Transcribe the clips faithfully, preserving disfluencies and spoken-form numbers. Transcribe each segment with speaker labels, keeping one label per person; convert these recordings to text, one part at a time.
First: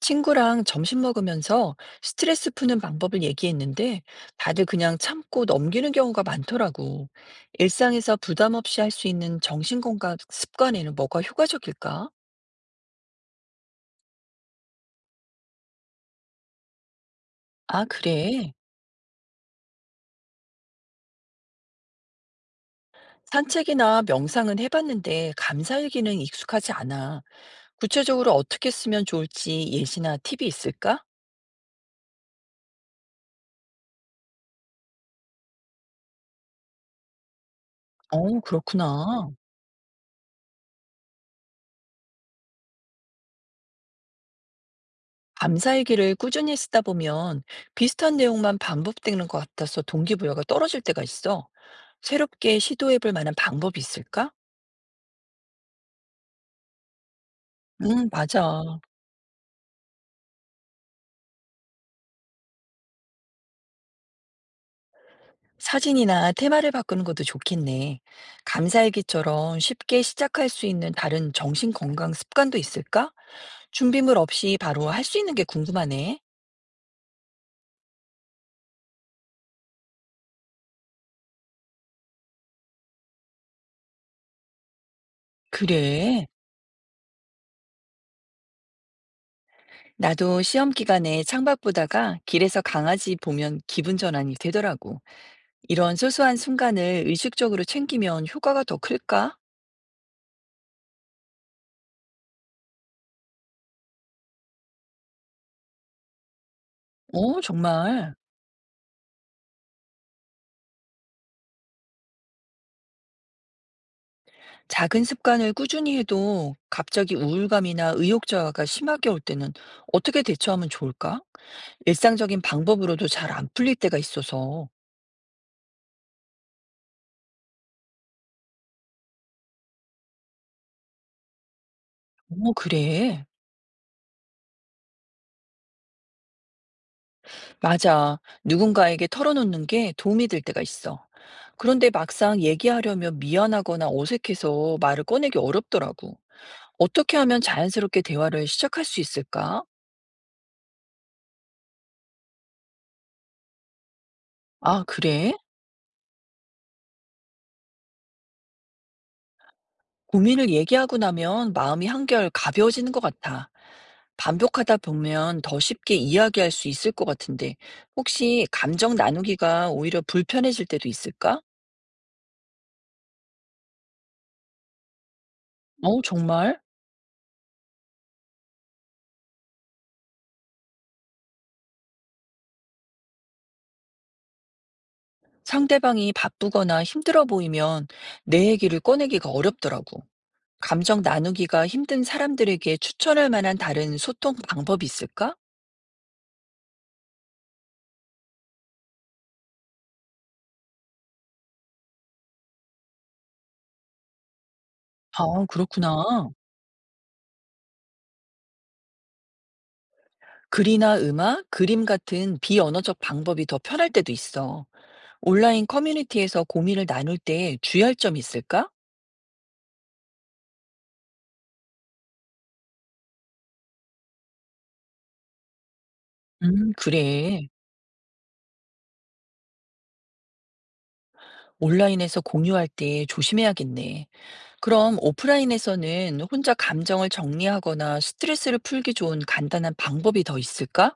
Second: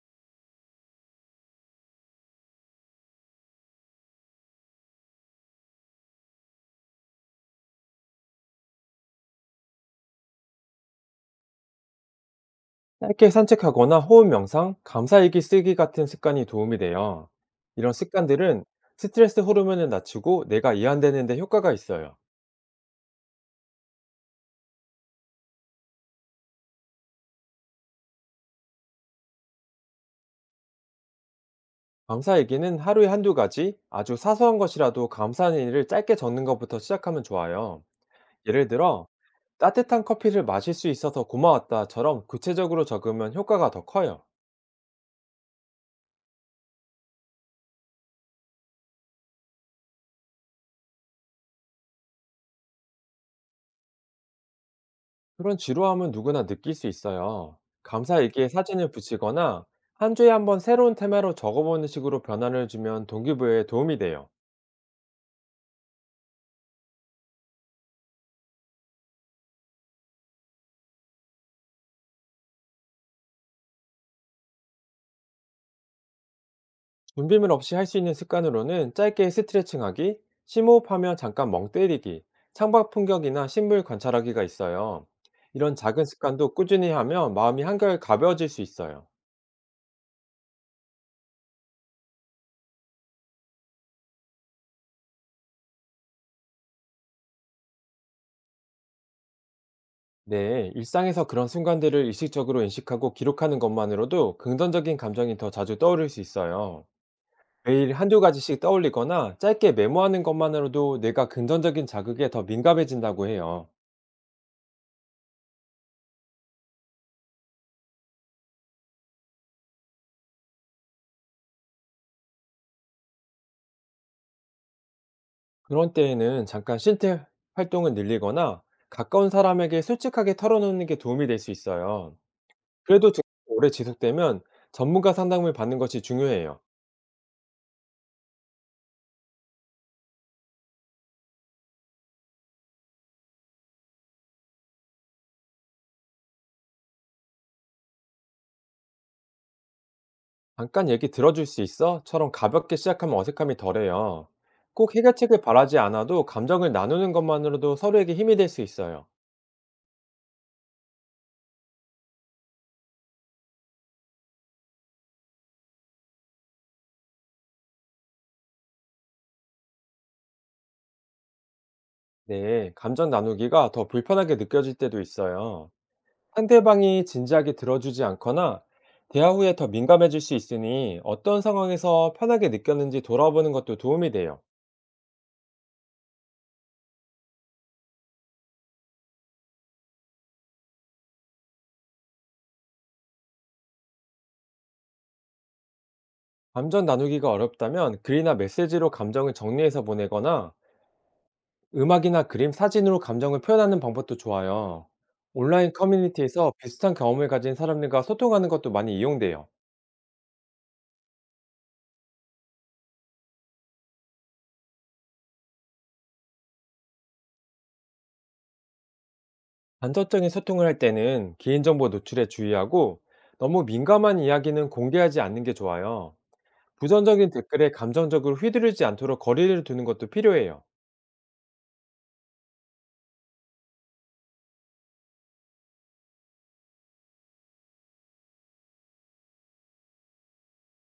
Speaker 1: 친구랑 점심 먹으면서 스트레스 푸는 방법을 얘기했는데 다들 그냥 참고 넘기는 경우가 많더라고. 일상에서 부담 없이 할 수 있는 정신 건강 습관에는 뭐가 효과적일까?
Speaker 2: 짧게 산책하거나 호흡 명상, 감사일기 쓰기 같은 습관이 도움이 돼요.
Speaker 1: 아,
Speaker 2: 이런
Speaker 1: 그래.
Speaker 2: 습관들은 스트레스 호르몬을 낮추고 내가 이완되는 데 효과가 있어요.
Speaker 1: 산책이나 명상은 해봤는데 감사일기는 익숙하지 않아. 구체적으로 어떻게 쓰면 좋을지 예시나 팁이 있을까?
Speaker 2: 감사일기는 하루에 한두 가지, 아주 사소한 것이라도 감사한 일을 짧게 적는 것부터 시작하면 좋아요.
Speaker 1: 어,
Speaker 2: 예를 들어,
Speaker 1: 그렇구나.
Speaker 2: 따뜻한 커피를 마실 수 있어서 고마웠다처럼 구체적으로 적으면 효과가 더 커요.
Speaker 1: 감사일기를 꾸준히 쓰다 보면 비슷한 내용만 반복되는 것 같아서 동기부여가 떨어질 때가 있어. 새롭게 시도해 볼 만한 방법이 있을까?
Speaker 2: 그런 지루함은 누구나 느낄 수 있어요.
Speaker 1: 음,
Speaker 2: 감사일기에
Speaker 1: 맞아.
Speaker 2: 사진을 붙이거나 한 주에 한번 새로운 테마로 적어보는 식으로 변화를 주면 동기부여에 도움이 돼요.
Speaker 1: 사진이나 테마를 바꾸는 것도 좋겠네. 감사일기처럼 쉽게 시작할 수 있는 다른 정신건강 습관도 있을까? 준비물 없이 바로 할 수 있는 게 궁금하네.
Speaker 2: 준비물 없이 할 수 있는 습관으로는 짧게 스트레칭하기, 심호흡하며 잠깐 멍 때리기, 창밖 풍경이나 식물 관찰하기가 있어요. 이런 작은
Speaker 1: 그래.
Speaker 2: 습관도 꾸준히 하면 마음이 한결 가벼워질 수 있어요.
Speaker 1: 나도 시험 기간에 창밖 보다가 길에서 강아지 보면 기분 전환이 되더라고. 이런 소소한 순간을 의식적으로 챙기면 효과가 더 클까?
Speaker 2: 네, 일상에서 그런 순간들을 의식적으로 인식하고 기록하는 것만으로도 긍정적인 감정이 더 자주 떠오를 수 있어요.
Speaker 1: 어,
Speaker 2: 매일
Speaker 1: 정말.
Speaker 2: 한두 가지씩 떠올리거나 짧게 메모하는 것만으로도 뇌가 긍정적인 자극에 더 민감해진다고 해요.
Speaker 1: 작은 습관을 꾸준히 해도 갑자기 우울감이나 의욕 저하가 심하게 올 때는 어떻게 대처하면 좋을까? 일상적인 방법으로도 잘 안 풀릴 때가 있어서.
Speaker 2: 그런 때에는 잠깐 신체 활동을 늘리거나 가까운 사람에게 솔직하게 털어놓는 게 도움이 될 수 있어요.
Speaker 1: 어,
Speaker 2: 그래도 증상이
Speaker 1: 그래.
Speaker 2: 오래 지속되면 전문가 상담을 받는 것이 중요해요.
Speaker 1: 맞아. 누군가에게 털어놓는 게 도움이 될 때가 있어. 그런데 막상 얘기하려면 미안하거나 어색해서 말을 꺼내기 어렵더라고. 어떻게 하면 자연스럽게 대화를 시작할 수 있을까?
Speaker 2: "잠깐 얘기 들어줄 수 있어?"처럼 가볍게 시작하면 어색함이 덜해요.
Speaker 1: 아,
Speaker 2: 꼭
Speaker 1: 그래?
Speaker 2: 해결책을 바라지 않아도 감정을 나누는 것만으로도 서로에게 힘이 될 수 있어요.
Speaker 1: 고민을 얘기하고 나면 마음이 한결 가벼워지는 것 같아. 반복하다 보면 더 쉽게 이야기할 수 있을 것 같은데, 혹시 감정 나누기가 오히려 불편해질 때도 있을까?
Speaker 2: 네, 감정 나누기가 더 불편하게 느껴질 때도 있어요.
Speaker 1: 어, 정말?
Speaker 2: 상대방이 진지하게 들어주지 않거나 대화 후에 더 민감해질 수 있으니, 어떤 상황에서 편하게 느꼈는지 돌아보는 것도 도움이 돼요.
Speaker 1: 상대방이 바쁘거나 힘들어 보이면 내 얘기를 꺼내기가 어렵더라고. 감정 나누기가 힘든 사람들에게 추천할 만한 다른 소통 방법이 있을까?
Speaker 2: 감정 나누기가 어렵다면 글이나 메시지로 감정을 정리해서 보내거나, 음악이나 그림, 사진으로 감정을 표현하는 방법도 좋아요.
Speaker 1: 아,
Speaker 2: 온라인
Speaker 1: 그렇구나.
Speaker 2: 커뮤니티에서 비슷한 경험을 가진 사람들과 소통하는 것도 많이 이용돼요.
Speaker 1: 글이나 음악, 그림 같은 비언어적 방법이 더 편할 때도 있어. 온라인 커뮤니티에서 고민을 나눌 때 주의할 점이 있을까?
Speaker 2: 간접적인 소통을 할 때는 개인정보 노출에 주의하고, 너무 민감한 이야기는 공개하지 않는 게 좋아요.
Speaker 1: 음,
Speaker 2: 부정적인
Speaker 1: 그래.
Speaker 2: 댓글에 감정적으로 휘두르지 않도록 거리를 두는 것도 필요해요.
Speaker 1: 온라인에서 공유할 때 조심해야겠네. 그럼 오프라인에서는 혼자 감정을 정리하거나 스트레스를 풀기 좋은 간단한 방법이 더 있을까?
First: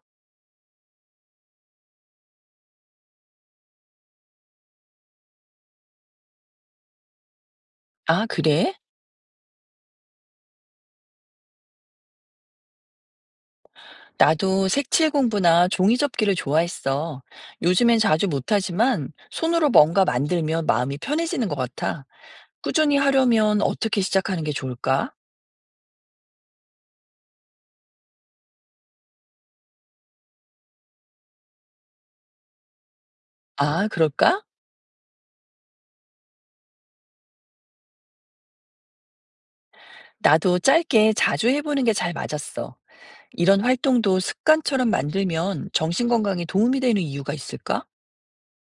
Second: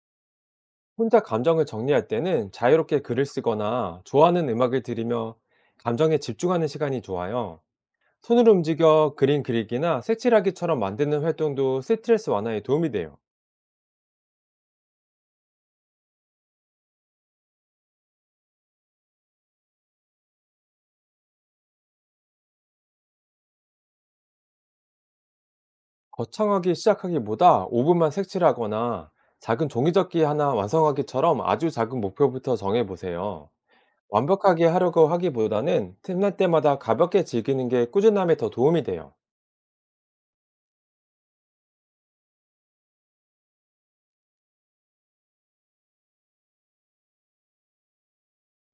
Speaker 2: 혼자 감정을 정리할 때는 자유롭게 글을 쓰거나 좋아하는 음악을 들으며 감정에 집중하는 시간이 좋아요.
Speaker 1: 아,
Speaker 2: 손으로
Speaker 1: 그래?
Speaker 2: 움직여 그림 그리기나 색칠하기처럼 만드는 활동도 스트레스 완화에 도움이 돼요.
Speaker 1: 나도 색칠 공부나 종이 접기를 좋아했어. 요즘엔 자주 못하지만 손으로 뭔가 만들면 마음이 편해지는 것 같아. 꾸준히 하려면 어떻게 시작하는 게 좋을까?
Speaker 2: 거창하게 시작하기보다 오 분만 색칠하거나 작은 종이접기 하나 완성하기처럼 아주 작은 목표부터 정해보세요.
Speaker 1: 아, 그럴까?
Speaker 2: 완벽하게 하려고 하기보다는 틈날 때마다 가볍게 즐기는 게 꾸준함에 더 도움이 돼요.
Speaker 1: 나도 짧게 자주 해보는 게 잘 맞았어. 이런 활동도 습관처럼 만들면 정신 건강에 도움이 되는 이유가 있을까?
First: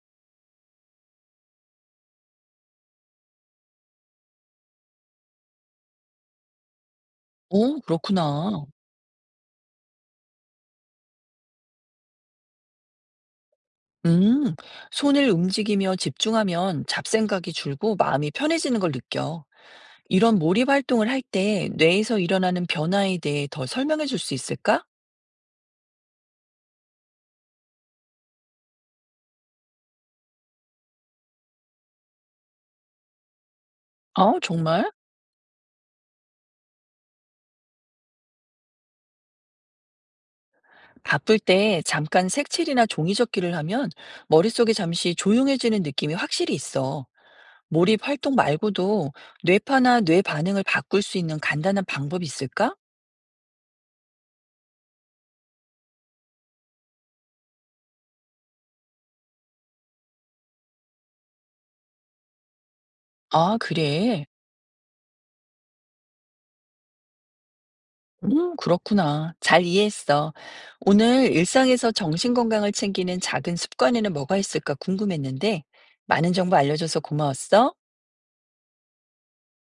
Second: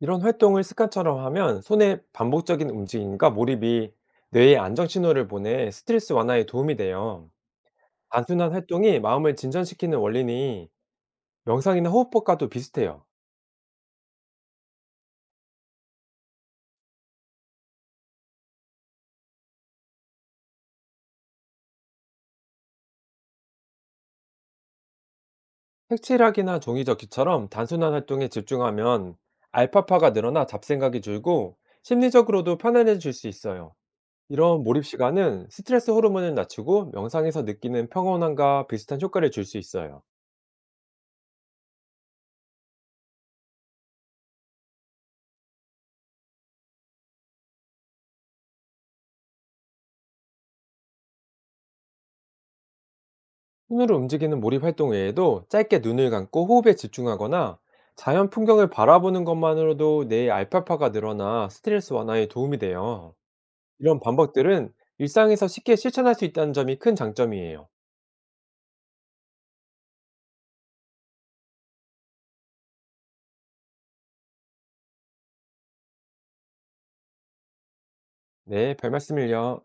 Speaker 2: 이런 활동을 습관처럼 하면 손의 반복적인 움직임과 몰입이 뇌에 안정 신호를 보내 스트레스 완화에 도움이 돼요.
Speaker 1: 어
Speaker 2: 단순한
Speaker 1: 그렇구나.
Speaker 2: 활동이 마음을 진전시키는 원리니 명상이나 호흡법과도 비슷해요.
Speaker 1: 음. 손을 움직이며 집중하면 잡생각이 줄고 마음이 편해지는 걸 느껴. 이런 몰입 활동을 할 때 뇌에서 일어나는 변화에 대해 더 설명해 줄 수 있을까?
Speaker 2: 색칠하기나 종이접기처럼 단순한 활동에 집중하면 알파파가 늘어나 잡생각이 줄고 심리적으로도 편안해질 수 있어요.
Speaker 1: 어,
Speaker 2: 이런
Speaker 1: 정말?
Speaker 2: 몰입 시간은 스트레스 호르몬을 낮추고 명상에서 느끼는 평온함과 비슷한 효과를 줄 수 있어요.
Speaker 1: 바쁠 때 잠깐 색칠이나 종이 접기를 하면 머릿속이 잠시 조용해지는 느낌이 확실히 있어. 몰입 활동 말고도 뇌파나 뇌 반응을 바꿀 수 있는 간단한 방법이 있을까?
Speaker 2: 손으로 움직이는 몰입 활동 외에도 짧게 눈을 감고 호흡에 집중하거나 자연 풍경을 바라보는 것만으로도 뇌의 알파파가 늘어나 스트레스 완화에 도움이 돼요.
Speaker 1: 아,
Speaker 2: 이런
Speaker 1: 그래.
Speaker 2: 방법들은 일상에서 쉽게 실천할 수 있다는 점이 큰 장점이에요.
Speaker 1: 음, 그렇구나. 잘 이해했어. 오늘 일상에서 정신건강을 챙기는 작은 습관에는 뭐가 있을까 궁금했는데, 많은 정보 알려줘서 고마웠어.
Speaker 2: 네, 별 말씀을요.